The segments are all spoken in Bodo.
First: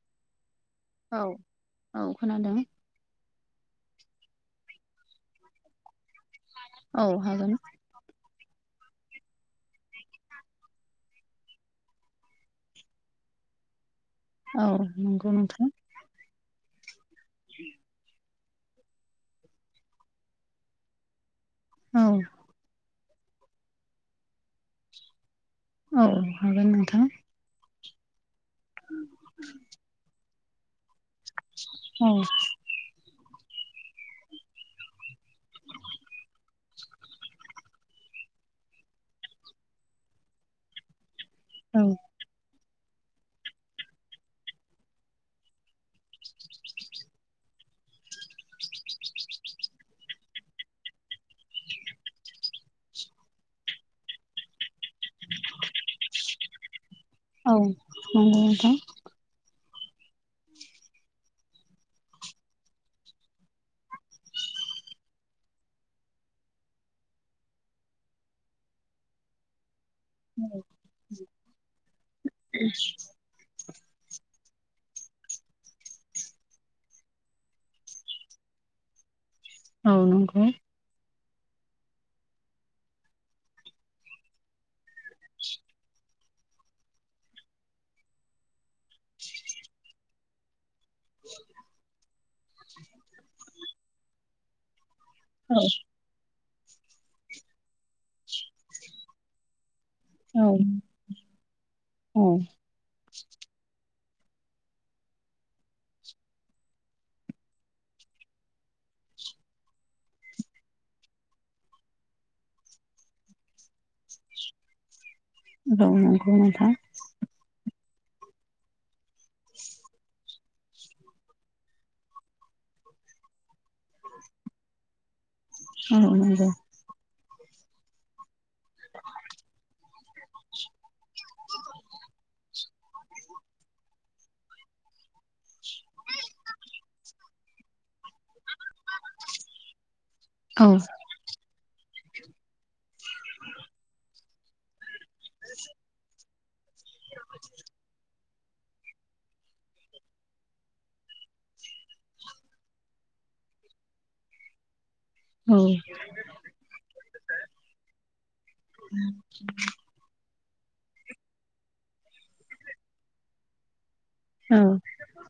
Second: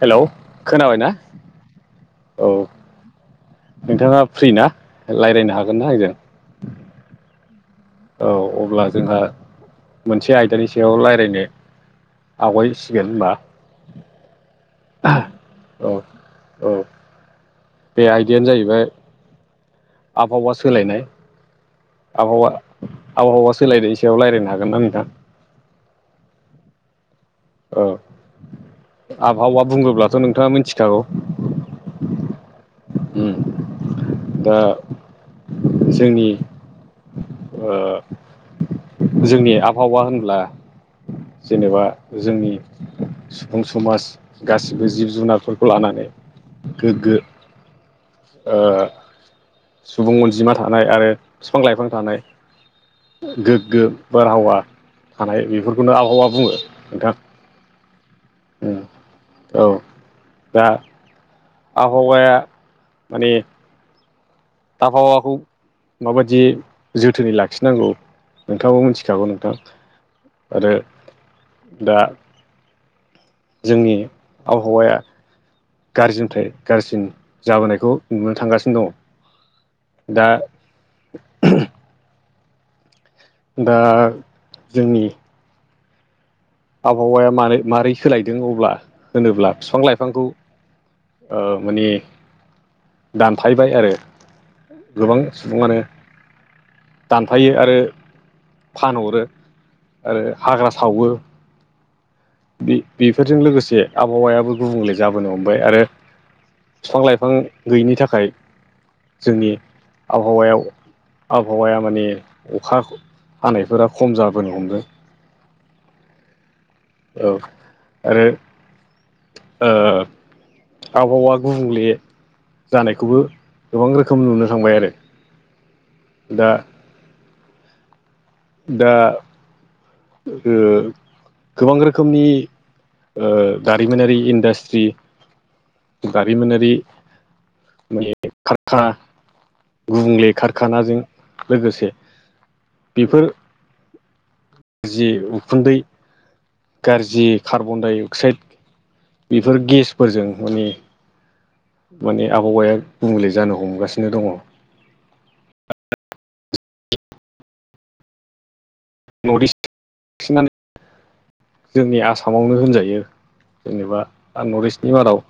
हेलौ खोनाबायना? औ औ खोनादों। नोंथाङा फ्रिना लायरायनो हागोन ना आंजों? औ हागोन। औ अब्ला जोंहा मोनसे आयदानि सायाव लायरायनो आवगायसिगोन होनबा औ नंगौ नोंथां। औ औ [inaudible] बे आयदायानो जाहैबाय आबहावा सोलायनाय। औ। आबहावा आबहावा सोलायनाय सायाव लायरायनो हागोन ना नोंथां? ओं हागोन नोंथां। औ आबहावा बुङोब्लाथ नोंथाङा मिनथिखागौ। औ उम दा जोंनि ओ जोंनि आबहावा होनब्ला औ जेनेबा जोंनि सुबुं समाज गासिबो जिब जुनारफोरखौ लानानै गोगगो ओ सुबुं अनजिमा थानाय आरो बिफां लाइफां थानाय गोगगो बारहावा थानाय बेफोरखौनो आबहावा बुङो नोंथां। औ नंगौ नोंथां। औ दा आबहावाया माने आबहावाखौ माबायदि जोथोनै लाखिनांगौ नोंथाङाबो मिनथिखागौ नोंथां। आरो दा [inaudible] जोंनि आबहावाया गाज्रिनिफ्राय गाज्रिसिन जाबोनायखौ नुनो थांगासिनो औ दङ दा नंगौ दा जोंनि आबहावाया मारै मारै सोलायदों अब्ला होनोब्ला बिफां लाइफांखौ माने दानफायबाय आरो गोबां सुबुङानो दानफायो आरो फानहरो आरो औ हाग्रा सावो औ बेफोरजों लोगोसे आबहावायाबो गुबुंले जाबोनो हमबाय आरो बिफां लाइफां गैयैनि थाखाय जोंनि आबहावायाव आबहावाया माने अखा हानायफोरा खम जाबोनो हमदों औ नंगौ नोंथां औ आरो ओ आबहावा गुबुंले जानायखौबो गोबां रोखोम नुनो थांबाय आरो औ औ नंगौ दा दा ओ गोबां रोखोमनि दारिमिनारि इन्डास्ट्रि दारिमिनारि माने खारखाना गुबुंले औ औ खारखानाजों लोगोसे बेफोर जि उखुन्दै गाज्रि कार्बन डाइ अक्साइड बेफोर गेसफोरजों माने माने आबहावाया गुबुंले जानो हमगासिनो दङ। औ नर्थ इस्ट [unintelligible] बांसिनानो जोंनि आसामावनो होनजायो जेनेबा नर्थ इस्टनि मादाव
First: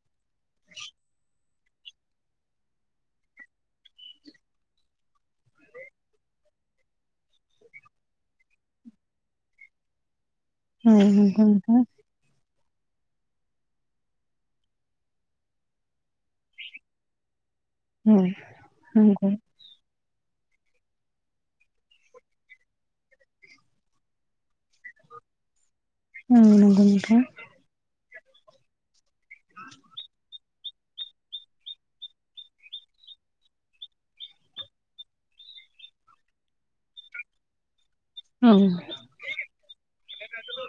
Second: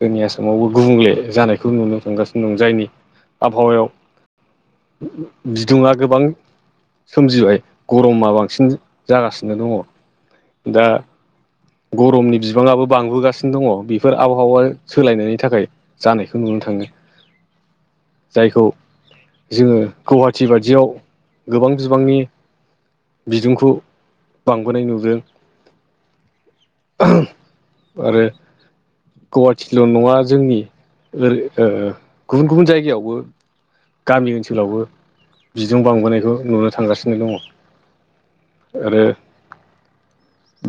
जोंनि आसामावबो गुबुंले जानायखौ नुनो थांगासिनो दं जायनि आबहावायाव बिदुङा गोबां सोमजिबाय। गरमा बांसिन जागासिनो दङ। दा औ नंगौ नोंथां औ गरमनि बिबाङाबो बांबोगासिनो सिनो दङ बेफोर आबहावा सोलायनायनि थाखाय जानायखौ नुनो थाङो। ओम ओम जायखौ नंगौ जोङो गुवाहाटि बायदियाव गोबां बिबांनि बिदुंखौ बांबोनाय नुदों। औ नंगौ नोंथां आरो गुवाहाटिल' नङा जोंनि ओै गुबुन गुबुन जायगायावबो गामि ओनसोलावबो बिदुं बांबोनायखौ नुनो थांगासिनो दङ। औ आरो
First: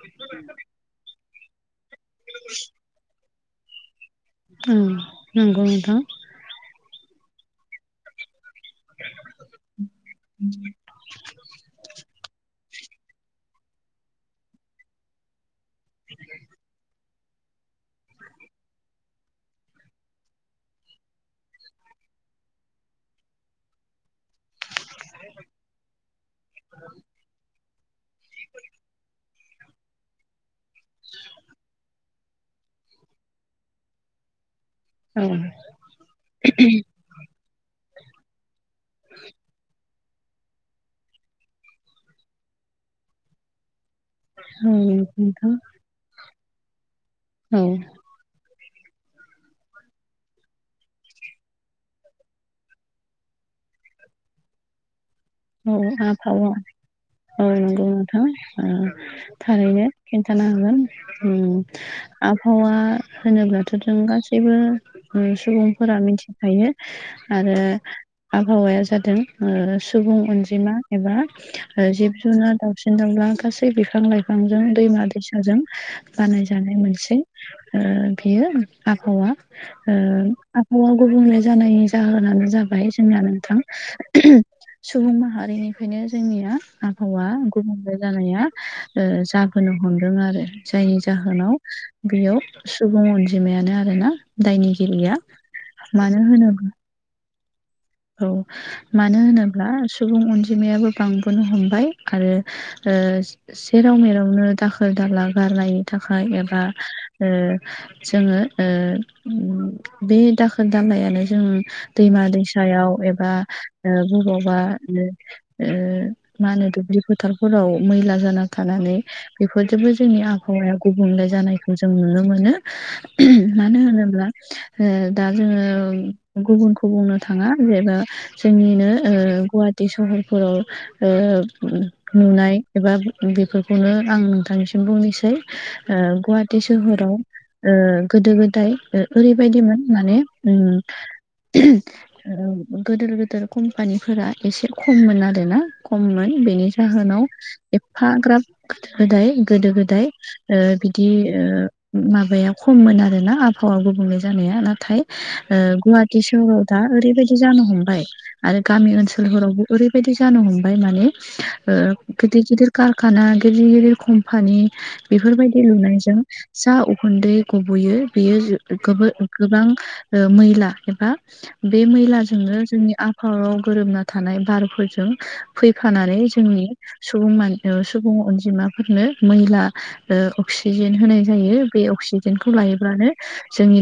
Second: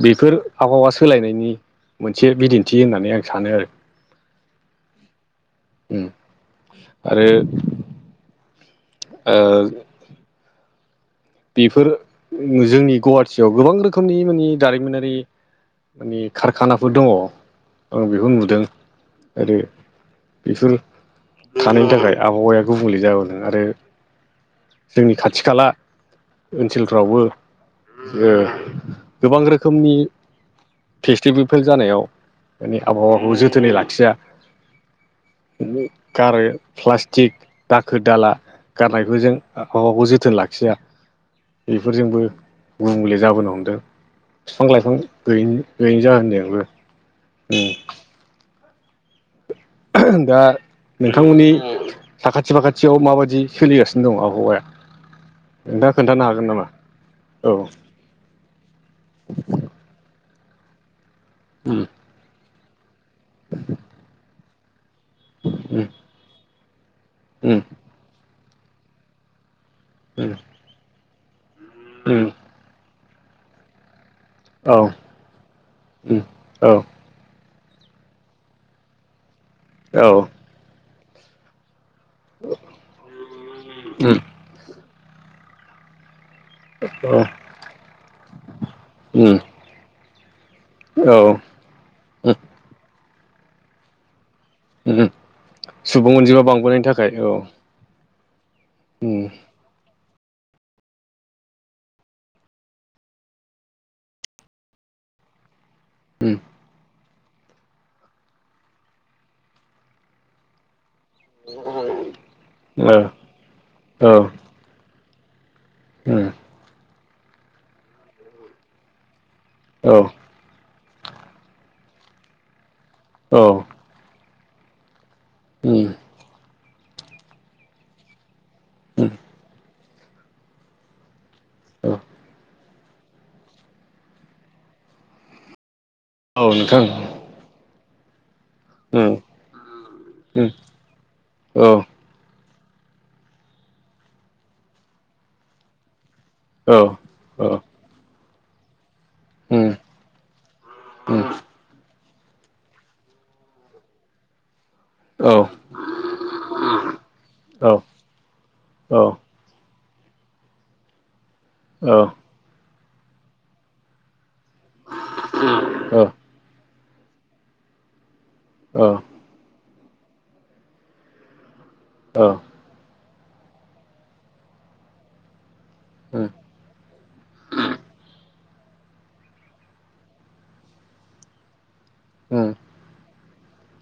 बेफोर आबहावा सोलायनायनि मोनसे बिदिन्थि होननानै आं सानो आरो। औ नंगौ नोंथां। उम आरो ओ [inaudible] बेफोर जोंनि गुवाहाटि गोबां रोखोमनि माने दारिमिनारि माने कारखानाफोर दङ। ओं बेखौ नुदों आरो बेफोर थानायनि थाखाय आबहावाया गुबुंले जाबोदों आरो जोंनि खाथि खाला ओनसोलफ्रावबो ओ गोबां रोखोमनि फेस्टिभेलफोर जानायाव माने आबहावाखौ जोथोनै लाखिया। औ गारो प्लासटिक दाखोर दाला गारनायखौ जों आबहावाखौ जोथोन लाखिया बेफोरजोंबो गुबुंले जाबोनो हमदों औ बिफां लाइफां नंगौ नोंथां गैयैनि गैयैनि जाहोनजोंबो औ उम दा नोंथांमोननि साखाथि फाखाथियाव माबायदि सोलिगासिनो दं आबहावाया औ नोंथाङा खोन्थानो हागोन आबहावा नामा? औ नंगौ नोंथां थारैनो खिन्थानो हागोन उम आबहावा होनोब्लाथ' जों गासैबो सुबुंफोरा मिथिखायो उम आरो उम आबहावाया जादों सुबुं उम अनजिमा एबा जिब उम जुनार दावसिन दावला गासै बिफां लाइ फांजों औ दैमा दैसाजों उम बानायजानाय औ मोनसे बेयो आबहावा औ आबहावा गुबुंले जानाय जाहोनानो जाबाय जोंना नोंथां उम सुबुं माहारिनिफ्रायनो जोंनिया औ आबहावा गुबुंले जानाया उम जाबोनो हमदों आरो जायनि औ जाहोनाव उम बेयाव सुबुं अनजिमायानो आरोना उम दायनिगिरिया मानो होनोब्ला गाय औ औ मानो उम होनोब्ला सुबुं अनजिमायाबो बांबोनो हमबाय आरो सेराव मेरावनो दाखोर दाला गारनायनि थाखाय उम एबा जोङो बे दाखोर दालायानो जों दैमा ओ दैसायाव एबा औ बबावबा उम मा होनो दुब्लि फोथारफोराव मैला जाना थानानै औ बेफोरजोंबो जोंनि आब आबहावाया गुबुंले जानायखौ जों नुनो मोनो औ मानो होनोब्ला ओ उम जोङो गुबुनखौ बुंनो थाङा जेबो जोंनिनो उम गुवाहाटी सहरफोराव औ नुनाय एबा बेफोरखौनो आं नोंथांनिसिम बुंनोसै औ गुवाहाटी नोंथां सोहोराव गोदो गोदाय उम ओरैबायदिमोन माने उम औ गोदोर गोदोर कम्पानिफोरा एसे खममोन आरोना खममोन बेनि औ जाहोनाव औ एफाग्राब गोदो गोदाय उम गोदो गोदाय बिदि उम माबाया खममोन आरो ना आबहावा गुबुंले जानाया नाथाय औ गुवाहाटी सहराव दा ओरैबायदि जानो औ उम हमबाय आरो गामि औ औ ओनसोलफोरावबो ओरैबायदि जानो हमबाय माने गिदिर गिदिर कारखाना गिदिर गिदिर कम्पानि बेफोरबायदि लुनायजों जा उखुन्दै गबयो बेयो उम औ गोबोर गोबां मैला एबा बे मैलाजोंनो जोंनि आब फाङाव गोरोबना थानाय बारफोरजों फैफानानै जोंनि सुबुं सुबुं अनजिमाफोरनो मैला अक्सिजेन होनाय जायो बे अक्सिजेनखौ उम लायोब्लानो जोंनि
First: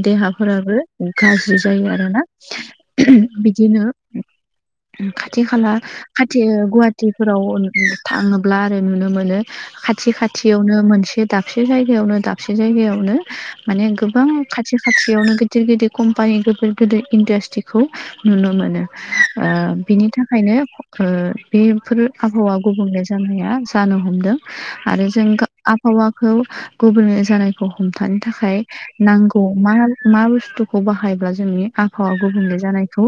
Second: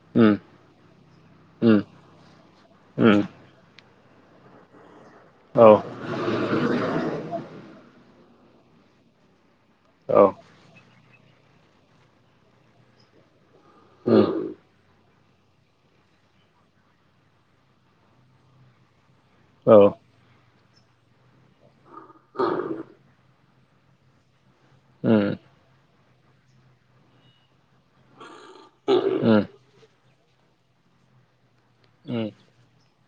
उम देहाफोराबो गाज्रि उम जायो आरोना उम बिदिनो खाथि खाला खाथियोययंयय गुवाहाटिफोराव थाङोब्ला आरो नुनो मोनो खा थि खाथि खाथियावनो मोनसे दाबसे जायगायावनो दाबसे जायगायावनो माने गोबां खाथि खाथियावनो गिदिर गिदिर कम्पानि गोदोर गोदोर इन्डास्ट्रिखौ नुनो मोनो बिनि थाखायनो बेफोर आबहावा गुबुंले जानो हा जानो हमदों आरो जों आबहावा खौ गुबुननि जानायखौ हमथानो थाखाय नांगौ मा मा बुस्थुखौ बाहायब्ला जोंनि आंहावा गुबुंले जानायखौ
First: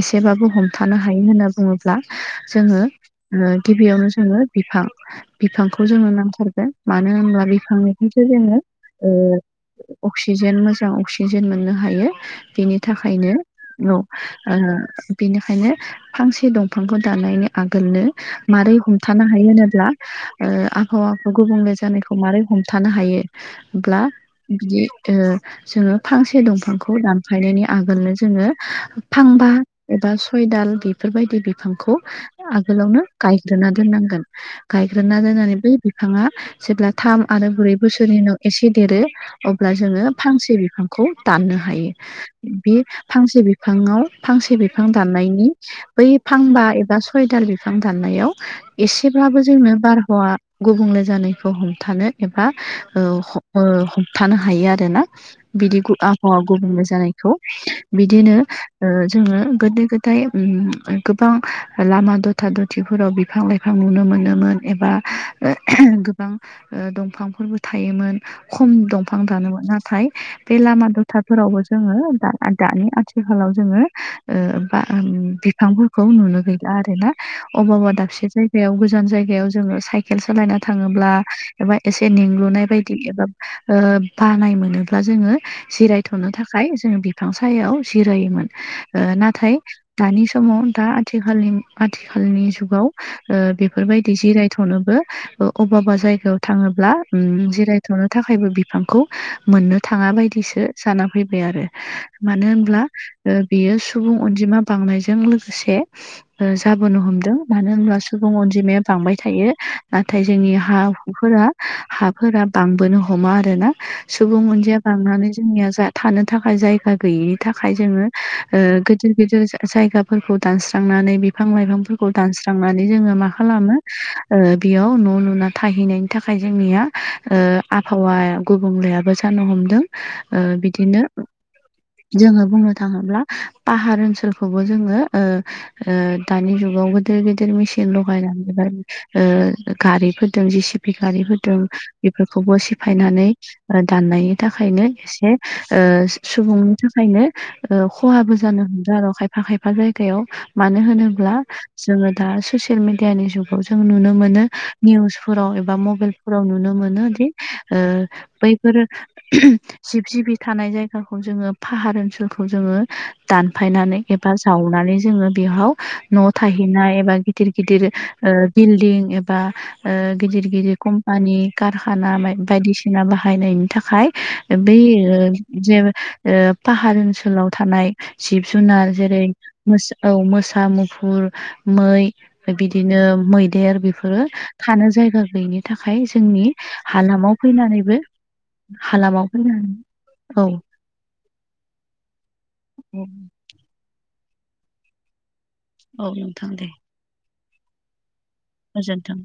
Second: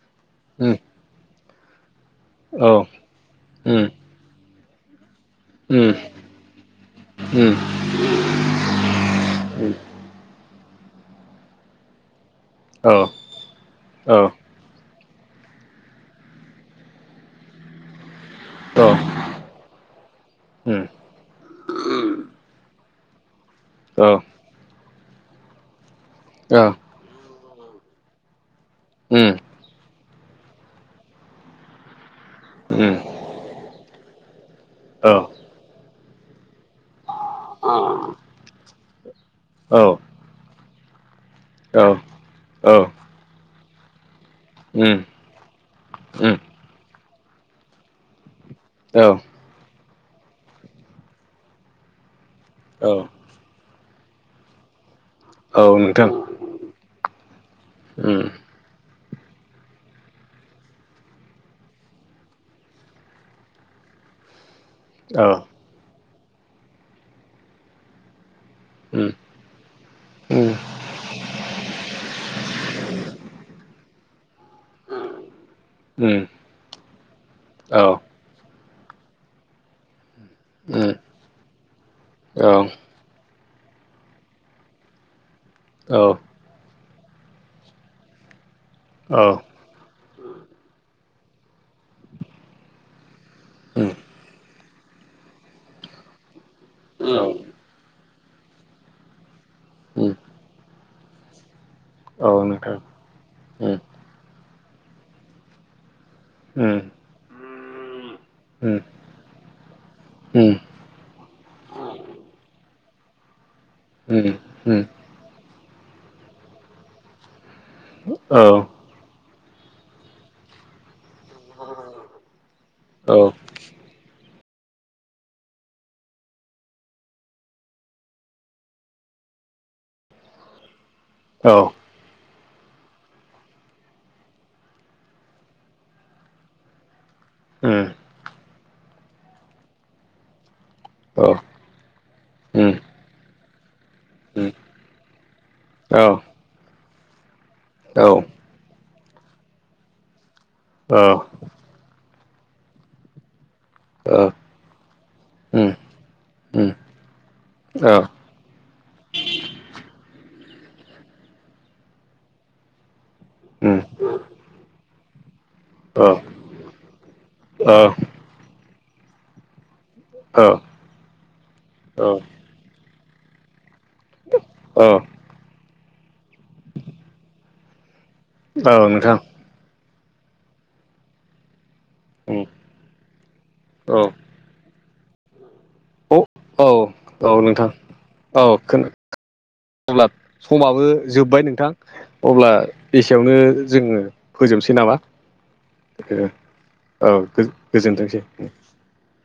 एसेबाबो हमथानो हायो। हायो होनना बुङोब्ला औ जोङो उम गिबियावनो जोङो बिफां। बिफांखौ उम जोङनो नांथारगोन मानो होनब्ला उम बिफांनि जोङो ओ अक्सिजेन मोजां अक्सिजेन मोननो हायो। औ थाखायनो औ बेनिखायनो फांसे दंफांखौ दानायनि आगोलनो मारै हमथानो हायो होनोब्ला ओ उम आबहावाखौ गुबुंले जानायखौ मारै हम थानो हायो अब्ला औ बिदि जोङो फांसे औ दंफांखौ दानफायनायनि आगोलनो जोङो उम फांबा एबा सयदाल बेफोरबायदि बिफांखौ उम आगोलावनो गायग्रोना दोननांगोन औ गायग्रोना दोननानै बै बिफाङा जेब्ला थाम आरो ब्रै बोसोरनि उनाव एसे देरो अब्ला औ जोङो फांसे बिफां खौ दाननो औ हायो बे फांसे बिफाङाव फांसे उम बिफां दाननायनि बै उम फांबा एबा सयदाल बिफां दाननायाव औ एसेब्लाबो जोंनो बारहावा गुबुंले जानायखौ हमथानो एबा औ ओ ह हमथानो हायो आरो ना बिदि नोंथां आबहावा गुबुंले जानाय खौ उम बिदिनो ओ जोङो गोदो गोदाय उम गोबां ओ लामा दथा दथिफोराव बिफां लाइफां फां नुनो मोनोमोन एबा औ [inaudible] गोबां ओ दंफांफोरबो थायोमोन खम उम दंफां दानोमोन नाथाय उम बे लामा दथाफोरावबो जों जोङो दाना दानि आथिखालाव जोङो ओ बा उम बिफांफोरखौ उम नुनो गैला आरो ना औ अबबा दाबसे जायगायाव बेयाव गोजान जायगायाव जोङो साइकेल सालायना उम औ थाङोब्ला एबा एसे औ मेंलुनाय बायदि दि एबा ओ बानाय मोनोब्ला जोङो जिरायथ'नो थाखाय खाय जोंङो बिफां सायाव जिरायोमोन ओ औ नाथाय दानि समाव दा आथिखालनि गु आथिखालनि जुगाव ओ बेफोर उम बायदि जिराय थनोबो ओ अबबा अबबा जायगायाव थाङोब्ला उम जिरायथ'नो थाखायबो बिफांखौ मोननो उम औ थाङा बायदिसो जाना फैबाय आरो मानो नोंथां होनब्ला उम ओ उम उम बियो सुबुं अनजिमा बांनायजों लोगोसे ओ उम जाबोनो हमदों मानो होनब्ला सु सुबुं उम अनजिमाया बांबाय थायो। नाथाय जोंनि हा हुफोरा हाफोरा बांबोनो हमा आरोना। सुबुं उम औ अनजिया औ उम औ उम औ बांनानै जोंनिया जा थानो थाखाय जायगा गैयि थाखाय जोङो ओ गोदिर गिदिर जा-जायगाफोरखौ दानस्रांनानै बिफां लाइफांफोरखौ दानस्रांनानै जोङो मा खालामो? ओ बेयाव न' लुना थाहैनायनि थाखाय जोंनिया ओ आबहावा गुबुंलेयाबो सानो हमदों ओ बिदिनो औ जोङो बुंनो थाङोब्ला पाहार ओनसोलखौबो जोङो ओ ओ दानि जुगावबो गोद गिदिर मेसिन लगायनानैहाय ओ गारिफोरदों जिसिपि उम गारिफोरदों बेफोरखौबो सिफायनानै ओ दाननायनि थाखायनो एसे [unintelligible] सुबुंनि थाखायनो ओ खहाबो जानो हमदो आर' खायफा खायफा जायगायाव। मानो होनोब्ला जोङो दा सुसियेल मेडियानि जुग जों नुनो मोनो निउसफोराव एबा मबाइलफोराव नुनो मोनो दि औ ओ बैफोरो [inaudible] जिब जिबि थानाय जायगाखौ जोङो फाहार ओनसोलखौ जोङो उम दानफायनानै एबा जावनानै जोङो बेहाव औ न' थाहैनाय एबा गिदिर औ गिदिर ओ बिल्डिं एबा ओ गिदिर औ गिदिर कम्पानि औ कारखाना मै बायदिसिना बाहायनायनि थाखाय बै औ ओ जे बे ओ पाहार ओनसोलाव थानाय जिब औ जुनार नोंथां जेरै मैसौ औ मोसा मुफुर मै उम ओमफाय बिदिनो मैदेर औ बेफोरो थानो जायगा गैयिनि थाखाय औ जोंनि औ हालामाव नोंथां फैनानैबो औ हालामाव फैनानै अब्ला औ समाबो जोब्बाय नोंथां अब्ला एसेयावनो जोङो फोजोबनोसै नामा औ नोंथां दे औ गोजोन गोजोनथोंसै गोजोन्थों